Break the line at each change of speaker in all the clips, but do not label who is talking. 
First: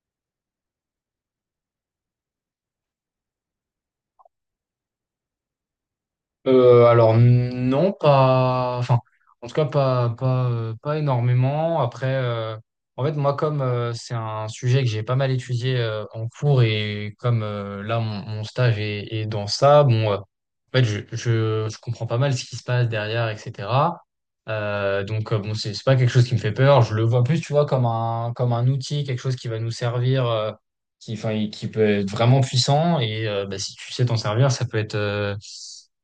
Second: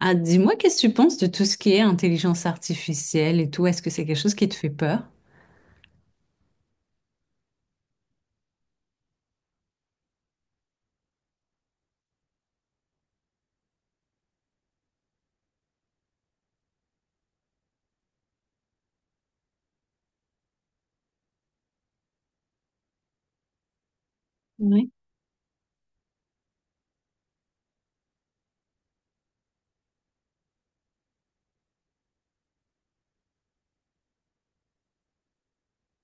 Ah, dis-moi, qu'est-ce que tu penses de tout ce qui est intelligence artificielle et tout? Est-ce que c'est quelque chose qui te fait peur?
Alors non, pas. Enfin, en tout cas, pas, pas énormément. Après, en fait, moi, comme c'est un sujet que j'ai pas mal étudié en cours, et comme là, mon stage est dans ça, bon, en fait, je comprends pas mal ce qui se passe derrière, etc. Donc, bon, c'est pas quelque chose qui me fait peur. Je le vois plus, tu vois, comme un outil, quelque chose qui va nous servir, qui, enfin, qui peut être vraiment puissant, et bah, si tu sais t'en servir, ça peut être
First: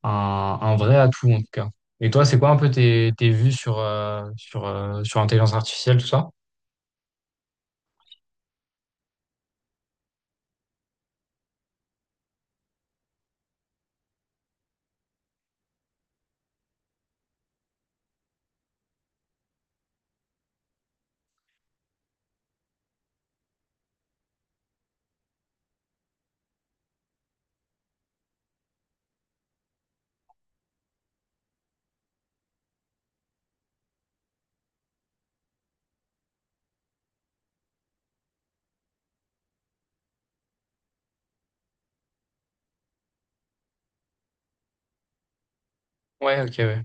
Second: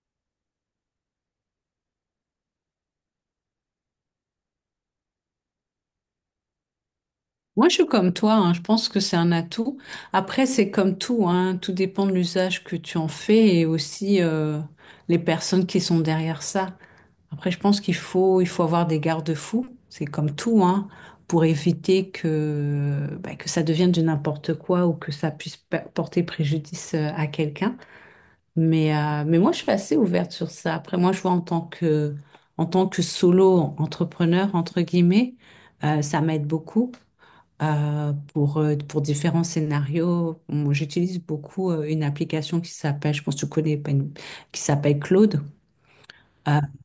un vrai atout en tout cas. Et toi, c'est quoi un peu tes vues sur l'intelligence artificielle, tout ça?
Moi, je suis comme toi, hein, je pense que c'est un atout. Après, c'est comme tout, hein, tout dépend de l'usage que tu en fais et aussi les personnes qui sont derrière ça. Après, je pense qu'il faut avoir des garde-fous, c'est comme tout, hein, pour éviter que, bah, que ça devienne de n'importe quoi ou que ça puisse porter préjudice à quelqu'un. Mais moi, je suis assez ouverte sur ça. Après, moi, je vois en tant que solo entrepreneur, entre guillemets, ça m'aide beaucoup pour différents scénarios. Moi, j'utilise beaucoup une application qui s'appelle, je pense que tu connais, pas une- qui s'appelle Claude.
Ouais, ok,
Euh,
ouais.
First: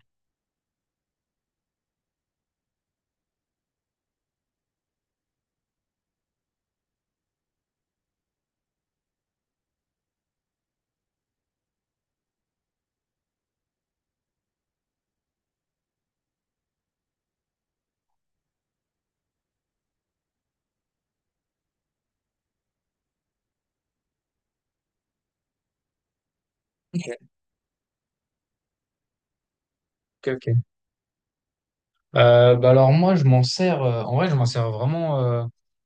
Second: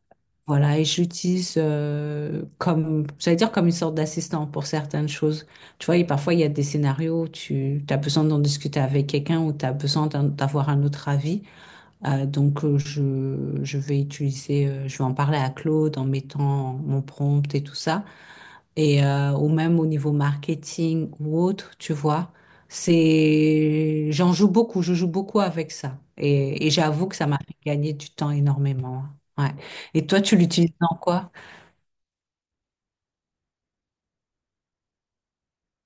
voilà, et j'utilise comme, j'allais dire comme une sorte d'assistant pour certaines choses. Tu vois, et parfois, il y a des scénarios où tu as besoin d'en discuter avec quelqu'un ou tu as besoin d'avoir un autre avis. Donc, je vais utiliser, je vais en parler à Claude en mettant mon prompt et tout ça. Et ou même au niveau marketing ou autre, tu vois, c'est, j'en joue beaucoup, je joue beaucoup avec ça. Et j'avoue que ça
Ok,
m'a fait gagner du temps énormément, hein. Ouais. Et toi,
ok.
tu
Ok.
l'utilises dans quoi?
Bah alors moi je m'en sers, en vrai je m'en sers vraiment, euh,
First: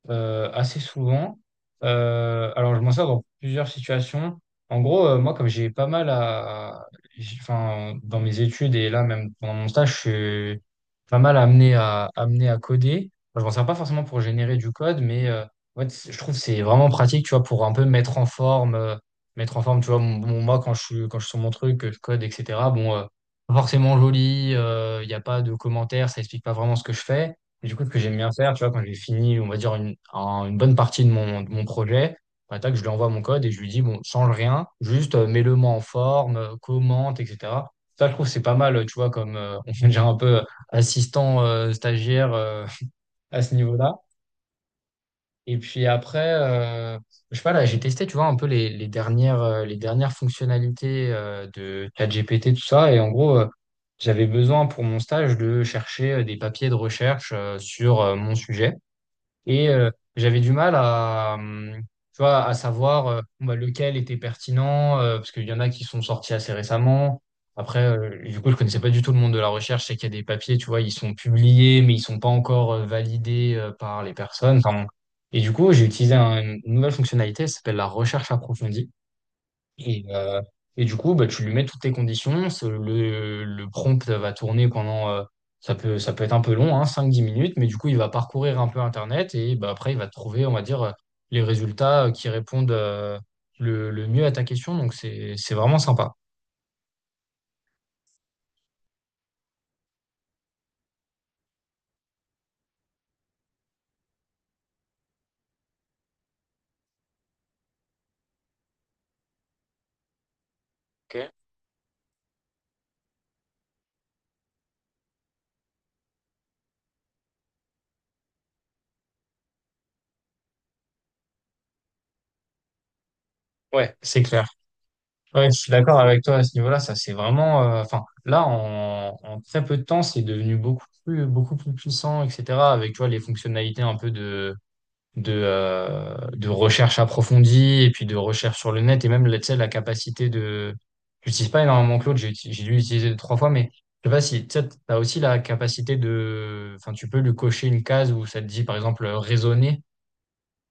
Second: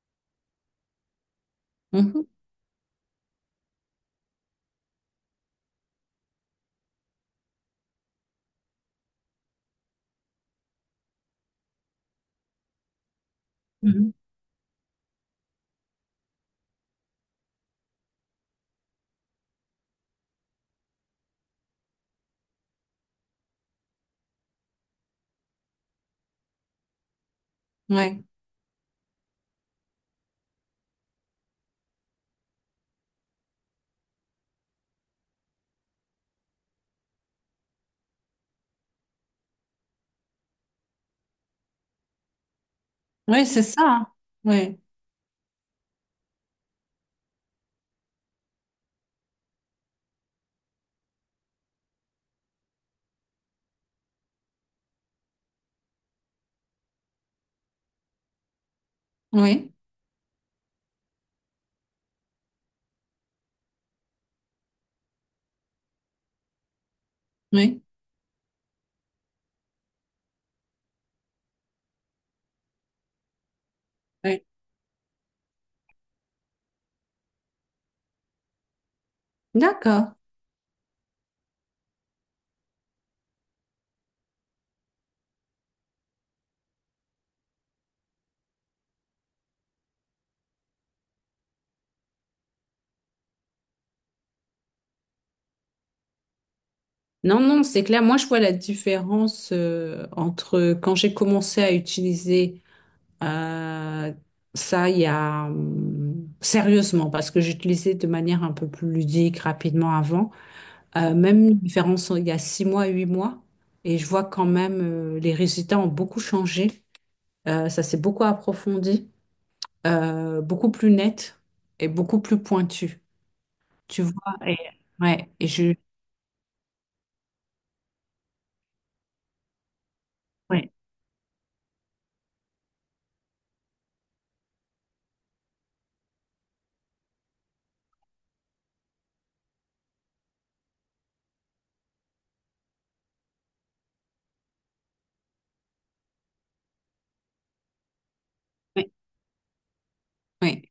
euh, assez souvent.
Mhm,
Alors je m'en sers dans plusieurs situations. En gros, moi, comme j'ai pas mal à enfin, dans mes études et là, même pendant mon stage, je suis pas mal amené à coder. Enfin, je m'en sers pas forcément
mhm.
pour générer du code, mais en fait, je trouve que c'est vraiment pratique, tu vois, pour un peu mettre en forme, tu vois, moi, quand je suis sur mon truc, que je code, etc., bon, pas forcément joli, il n'y a pas de commentaires, ça explique pas vraiment ce que je fais. Et du coup, ce que j'aime
Ouais.
bien faire, tu vois, quand j'ai fini, on va dire, une bonne partie de mon projet, bah, tac, je lui envoie mon code et je lui dis, bon, change rien, juste mets-le-moi en forme, commente, etc. Ça, je trouve, c'est pas mal, tu vois, comme on fait déjà un peu assistant, stagiaire, à
Ouais,
ce
c'est ça,
niveau-là.
hein. Ouais.
Et puis après, je sais pas, là, j'ai testé, tu vois, un peu les dernières fonctionnalités de ChatGPT, tout ça. Et en gros, j'avais besoin pour mon stage de chercher des papiers de recherche sur mon sujet. Et
Oui.
j'avais du mal à, tu vois, à savoir, bon, bah, lequel était pertinent, parce qu'il y en a qui sont sortis assez récemment. Après,
Oui.
du coup, je connaissais pas du tout le monde de la recherche. Je sais qu'il y a des papiers, tu vois, ils sont publiés, mais ils sont pas encore validés par les
Oui.
personnes. Enfin, bon. Et du coup, j'ai utilisé une nouvelle fonctionnalité, ça s'appelle la recherche approfondie. Et,
D'accord.
euh, et du coup, bah, tu lui mets toutes tes conditions. Le prompt va tourner pendant, ça peut être un peu long, hein, 5-10 minutes, mais du coup, il va parcourir un peu Internet et bah, après, il va trouver, on va dire, les résultats qui répondent le mieux à ta question. Donc, c'est vraiment sympa.
Non, non, c'est clair. Moi, je vois la différence entre quand j'ai commencé à utiliser euh, ça il y a sérieusement, parce que j'utilisais de manière un peu plus ludique rapidement avant.
Ok.
Même une différence il y a 6 mois, 8 mois, et je vois quand même les résultats ont beaucoup changé. Ça s'est beaucoup approfondi, beaucoup plus net et beaucoup plus pointu.
Ouais,
Tu
c'est
vois,
clair.
et ouais, et
Ouais, je suis
je
d'accord avec toi à ce niveau-là. Ça, c'est vraiment. Enfin, là, en très peu de temps, c'est devenu
ouais,
beaucoup plus puissant, etc. Avec, tu vois, les fonctionnalités un peu de recherche approfondie et puis de recherche sur le net, et même là, tu sais, la capacité de. J'utilise pas énormément Claude, j'ai dû l'utiliser deux, trois fois, mais je sais pas si tu as aussi la capacité de. Enfin, tu peux lui cocher une case où ça te dit, par
ouais,
exemple, raisonner.
ouais,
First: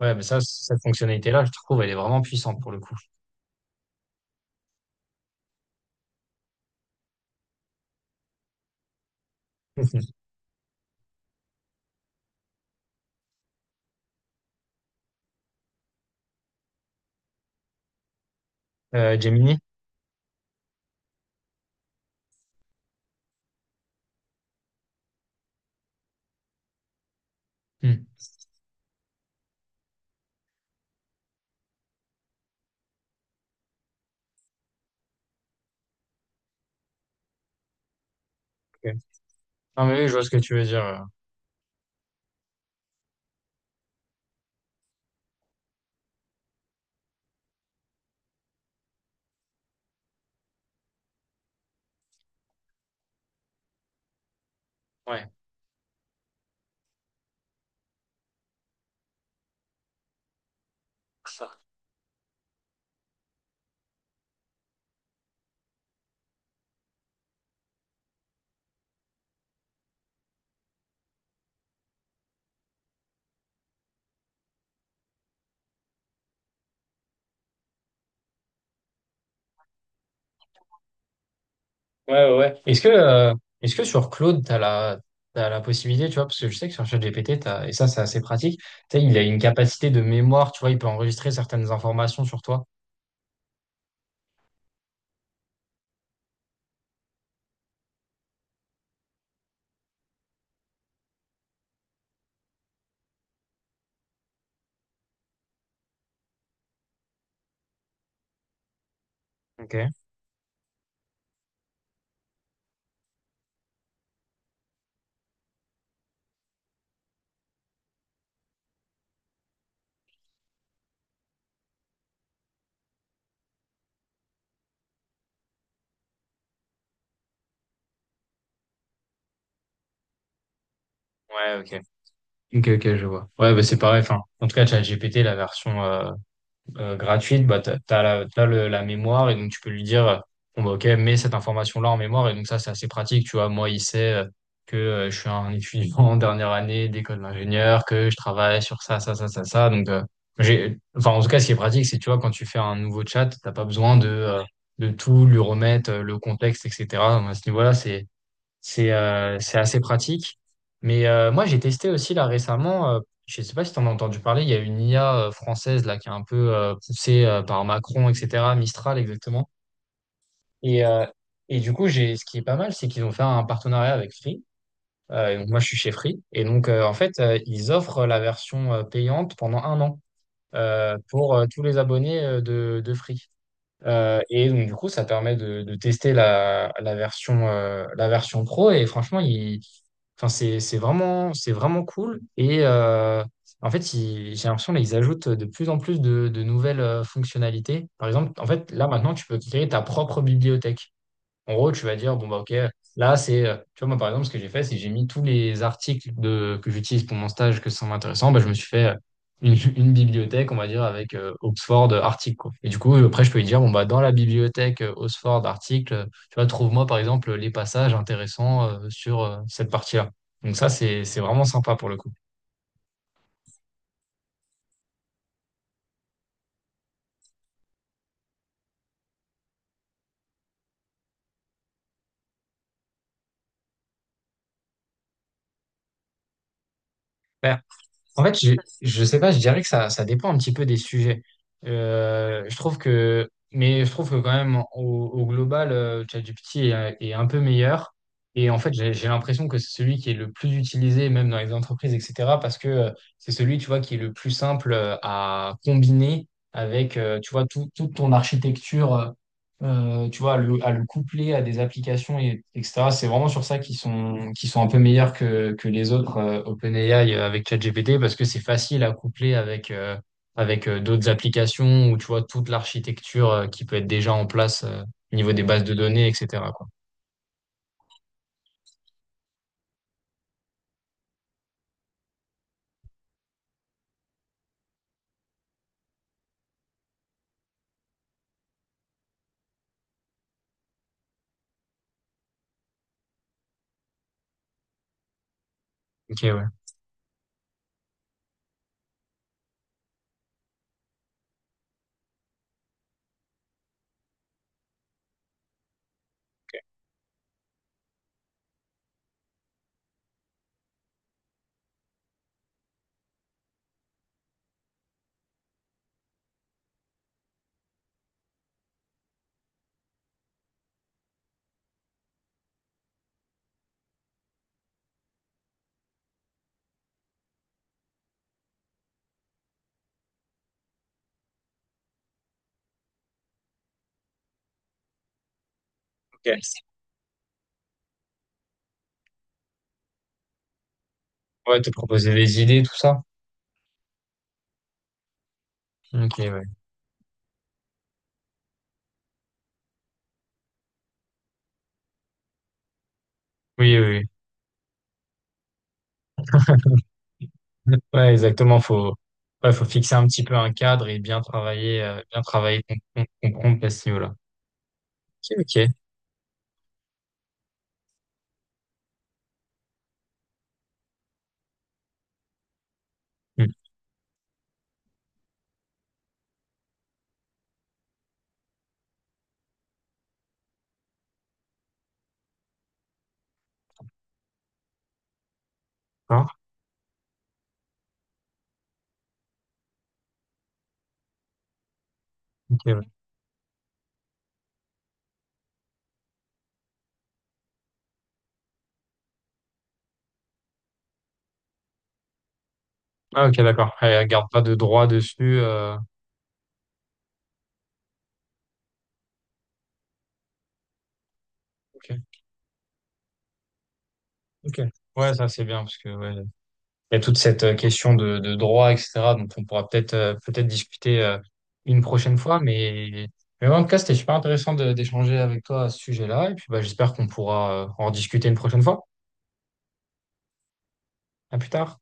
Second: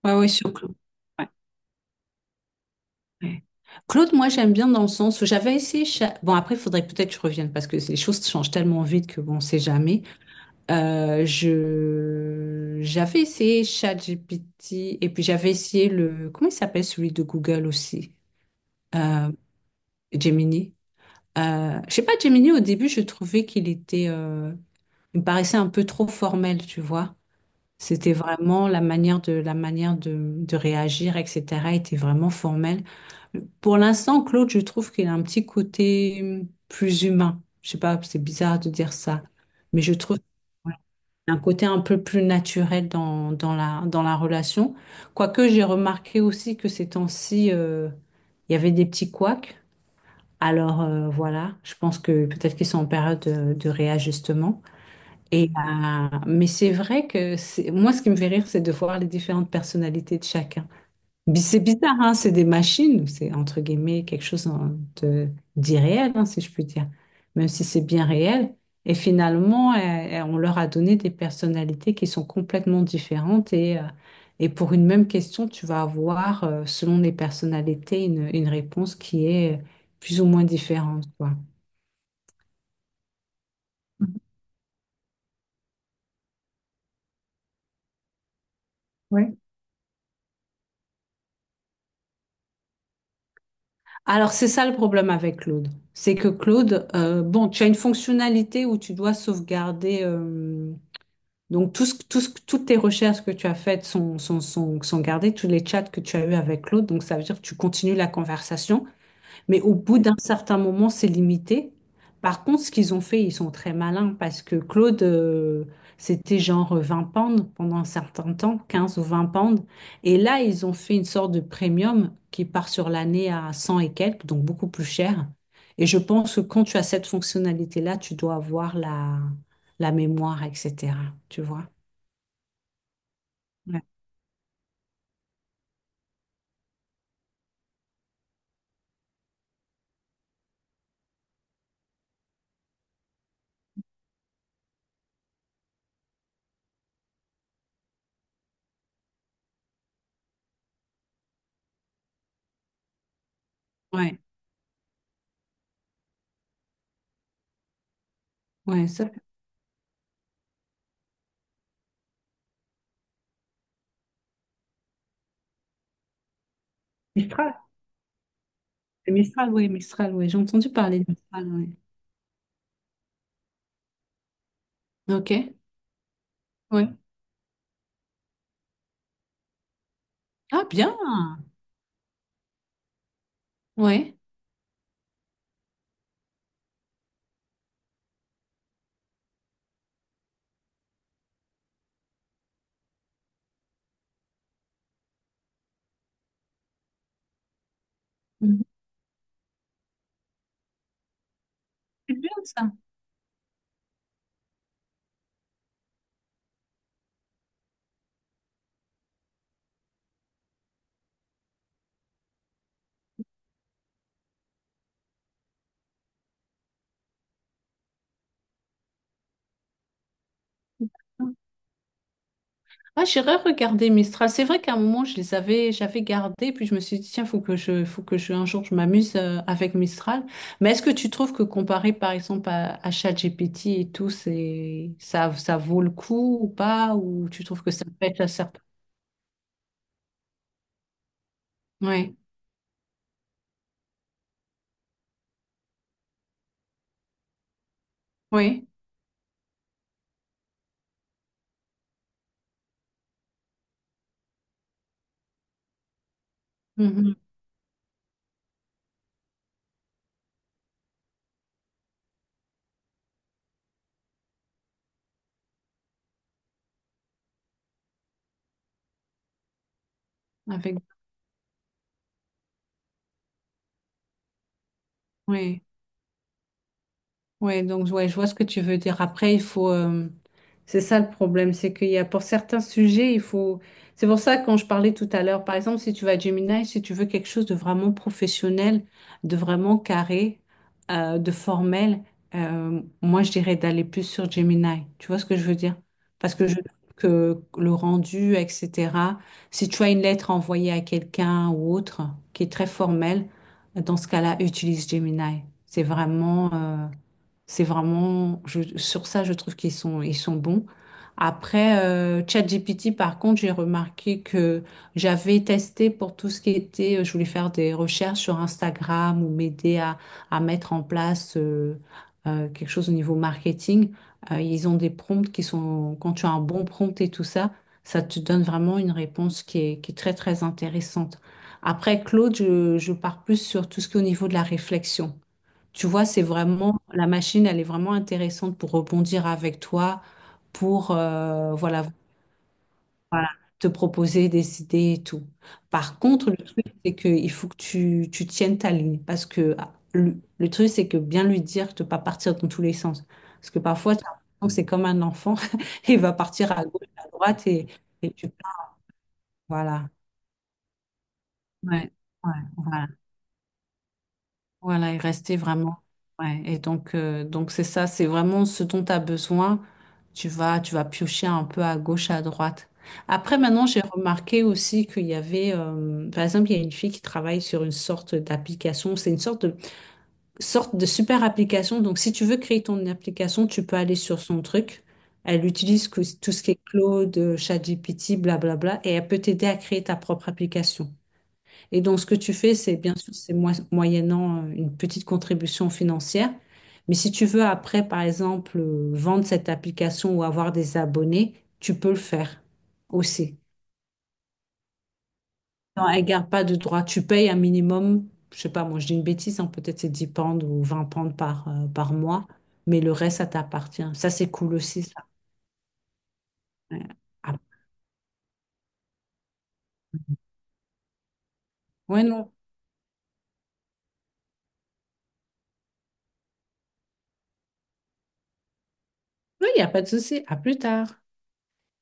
Ouais,
ouais,
mais
ouais,
ça,
surtout.
cette fonctionnalité-là, je trouve, elle est vraiment puissante pour le coup.
Ouais. Claude, moi j'aime bien dans le sens où j'avais essayé. Bon, après, il faudrait peut-être que je revienne parce que les choses changent tellement vite que bon, on sait jamais. J'avais essayé ChatGPT et puis j'avais essayé le. Comment il s'appelle celui de Google aussi? Euh,
Gemini?
Gemini. Je sais pas, Gemini, au début, je trouvais qu'il était. Il me paraissait un peu trop formel, tu vois.
Hmm.
C'était vraiment la manière de réagir, etc. était vraiment formelle. Pour l'instant, Claude, je trouve qu'il a un petit côté plus humain. Je sais pas, c'est bizarre de dire
Ok.
ça, mais
Non,
je
mais oui, je
trouve
vois ce que tu veux
voilà,
dire,
un côté un peu plus naturel dans la relation. Quoique j'ai remarqué aussi que ces temps-ci, il y avait des petits couacs. Alors voilà, je pense que peut-être qu'ils sont en période de réajustement.
ouais.
Et, mais c'est vrai que c'est, moi, ce qui me fait rire, c'est de voir les différentes personnalités de chacun. C'est bizarre, hein, c'est des machines, c'est entre guillemets quelque chose de- d'irréel, hein, si je puis dire, même si c'est bien réel. Et finalement, on leur a donné des personnalités qui sont complètement différentes et pour une même question, tu vas avoir, selon les personnalités, une réponse qui est plus ou moins différente, quoi.
Ouais, ouais. Ouais. Est-ce que sur Claude, t'as la possibilité, tu vois, parce que je sais que sur ChatGPT, et ça, c'est assez pratique, tu sais, il a
Ouais.
une capacité de mémoire, tu vois, il peut enregistrer certaines informations sur toi.
Alors, c'est ça le problème avec Claude. C'est que Claude, bon, tu as une fonctionnalité où tu dois sauvegarder. Donc, toutes tes recherches que tu as faites sont gardées, tous les chats que tu as eus avec l'autre. Donc, ça veut dire que tu continues la conversation, mais au
Ok.
bout d'un certain moment, c'est limité. Par contre, ce qu'ils ont fait, ils sont très malins parce que Claude, c'était genre 20 pounds pendant un certain temps, 15 ou 20 pounds. Et là, ils ont fait une sorte de premium qui part sur l'année à 100 et quelques, donc beaucoup plus cher. Et je pense que quand tu as cette fonctionnalité-là, tu dois avoir la mémoire, etc. Tu
Ouais,
vois?
ok. Ok, ok, je vois. Ouais, bah, c'est
Ouais,
pareil. Enfin, en tout cas, ChatGPT, la version, gratuite, bah, t'as la mémoire, et donc tu peux lui dire, bon, bah, ok, mets cette information-là en mémoire, et donc ça, c'est assez pratique, tu vois. Moi, il sait que je suis un étudiant en dernière année d'école d'ingénieur, que je travaille sur ça, ça, ça, ça, ça. Donc, enfin, en tout cas, ce qui est pratique, c'est, tu vois, quand tu fais un nouveau chat, t'as pas besoin de,
ouais,
euh, de tout lui remettre, le contexte, etc. Donc, à ce niveau-là, c'est,
ouais,
c'est
ça.
euh, c'est assez pratique. Mais moi, j'ai testé aussi là récemment, je ne sais pas si tu en as entendu parler, il y a une IA française là qui est un peu poussée
Mistral.
par Macron, etc., Mistral
C'est
exactement.
Mistral, oui, Mistral, oui. J'ai entendu
Et,
parler de
euh,
Mistral,
et du
oui.
coup, ce qui est pas mal, c'est qu'ils ont fait un partenariat avec Free.
Ok,
Et donc moi, je suis chez Free. Et donc,
ouais.
en fait, ils offrent la version payante pendant un an,
Ah, bien.
pour tous les abonnés de Free.
Ouais.
Et donc, du coup, ça permet de tester la version pro. Et franchement, ils. Enfin, c'est vraiment cool. Et en fait, j'ai l'impression qu'ils ajoutent de plus en plus de nouvelles fonctionnalités. Par exemple, en
Mhm.
fait, là maintenant, tu peux créer ta propre bibliothèque. En gros, tu vas
C'est
dire, bon,
bien
bah, OK,
ça.
là, c'est, tu vois, moi, par exemple, ce que j'ai fait, c'est que j'ai mis tous les articles que j'utilise pour mon stage, que ça m'intéressant. Bah, je me suis fait une bibliothèque, on va dire, avec Oxford article, quoi. Et du coup, après, je peux lui dire, bon, bah, dans la bibliothèque Oxford article, tu vois, trouve-moi, par exemple, les passages intéressants sur cette partie-là. Donc, ça, c'est vraiment sympa pour le coup.
Ah, j'irai regarder Mistral. C'est vrai qu'à un moment, je les avais, j'avais gardés, puis je me suis dit, tiens, faut que je, un jour, je m'amuse avec Mistral. Mais est-ce que tu trouves que comparé, par exemple, à ChatGPT et tout, c'est, ça vaut le coup ou pas? Ou tu trouves que ça pète
En
la
fait, je,
serpe?
je sais pas, je dirais que ça dépend un petit peu des sujets.
Oui,
Mais je trouve que quand même, au global, ChatGPT est un peu meilleur. Et en
oui.
fait, j'ai l'impression que c'est celui qui est le plus utilisé, même dans les entreprises, etc. Parce que c'est celui, tu vois, qui est le plus simple à combiner avec,
Mhm.
tu vois, toute ton architecture. Tu vois, à le coupler à des applications, et, etc. C'est vraiment sur ça qu'ils sont un peu meilleurs que les autres, OpenAI avec ChatGPT, parce que c'est facile à coupler avec, avec
Avec,
d'autres applications, ou tu vois, toute l'architecture qui peut être déjà en place au niveau des
oui.
bases de données, etc., quoi.
Ouais, donc ouais, je vois ce que tu veux dire. Après, il faut, c'est ça le problème, c'est qu'il y a pour certains sujets, il faut. C'est pour ça que quand je parlais tout à l'heure, par exemple, si tu vas à Gemini, si tu veux quelque chose de vraiment professionnel, de vraiment carré, de formel, moi je dirais d'aller plus sur Gemini. Tu vois ce que je veux dire?
Ok,
Parce
ouais.
que je que le rendu, etc. Si tu as une lettre à envoyer à quelqu'un ou autre qui est très formelle, dans ce cas-là, utilise Gemini. C'est vraiment. C'est vraiment, sur ça, je trouve qu'ils sont bons. Après, ChatGPT, par contre, j'ai remarqué que j'avais testé pour tout ce qui était, je voulais faire des recherches sur Instagram ou m'aider à, mettre en place quelque chose au niveau marketing. Ils ont des prompts qui sont, quand tu as un bon prompt et tout ça, ça te donne vraiment une réponse qui est très, très intéressante. Après, Claude, je pars plus sur tout ce qui est au niveau de la réflexion. Tu vois, c'est
Ok.
vraiment, la machine, elle est vraiment intéressante pour rebondir avec toi, pour
Ouais, te
voilà,
proposer des idées, tout ça.
voilà, te proposer des idées et tout. Par
Ok,
contre, le
ouais.
truc, c'est qu'il faut que tu tiennes ta ligne. Parce que ah, le truc, c'est que bien lui dire de ne pas partir dans tous les sens. Parce que
Oui, oui,
parfois,
oui.
t'as l'impression que c'est comme un enfant, il va partir à gauche, à droite, et
Ouais,
tu...
exactement. Ouais, faut
Voilà.
fixer un petit peu un cadre, et
Ouais,
bien
ouais,
travailler ton,
voilà.
ton, ton prompt à ce niveau-là.
Voilà, et rester
Ok, ok.
vraiment. Ouais. Et donc c'est ça, c'est vraiment ce dont tu as besoin. Tu vas piocher un peu à gauche, à droite. Après, maintenant, j'ai remarqué aussi qu'il y avait, par exemple, il y a une fille qui travaille sur une sorte d'application. C'est une sorte de super application. Donc, si tu veux créer ton application, tu peux aller sur son truc. Elle utilise
Hmm.
tout ce qui est Claude, ChatGPT, blablabla, et elle peut t'aider à créer ta propre application. Et donc, ce que tu fais,
Ok,
c'est
ouais.
bien sûr, c'est moyennant une petite contribution financière. Mais si tu veux après, par exemple, vendre cette application ou avoir des abonnés, tu peux le faire
Ah, ok,
aussi.
d'accord. Elle garde pas de droit dessus.
Non, elle garde pas de droit. Tu payes un minimum, je sais pas, moi je dis une bêtise, hein, peut-être c'est 10 pounds ou 20 pounds par,
Ok,
par mois, mais le reste, ça t'appartient. Ça, c'est cool
ok.
aussi, ça.
Ouais, ça c'est bien, parce que ouais,
Ouais,
il y a toute
ah.
cette question de droit, etc. Donc on pourra peut-être discuter une
Ouais,
prochaine
non.
fois. Mais ouais, en tout cas, c'était super intéressant d'échanger avec toi à ce sujet-là. Et puis bah, j'espère qu'on pourra en discuter une prochaine fois.
Oui, il n'y a pas de souci. À plus tard.
À plus tard.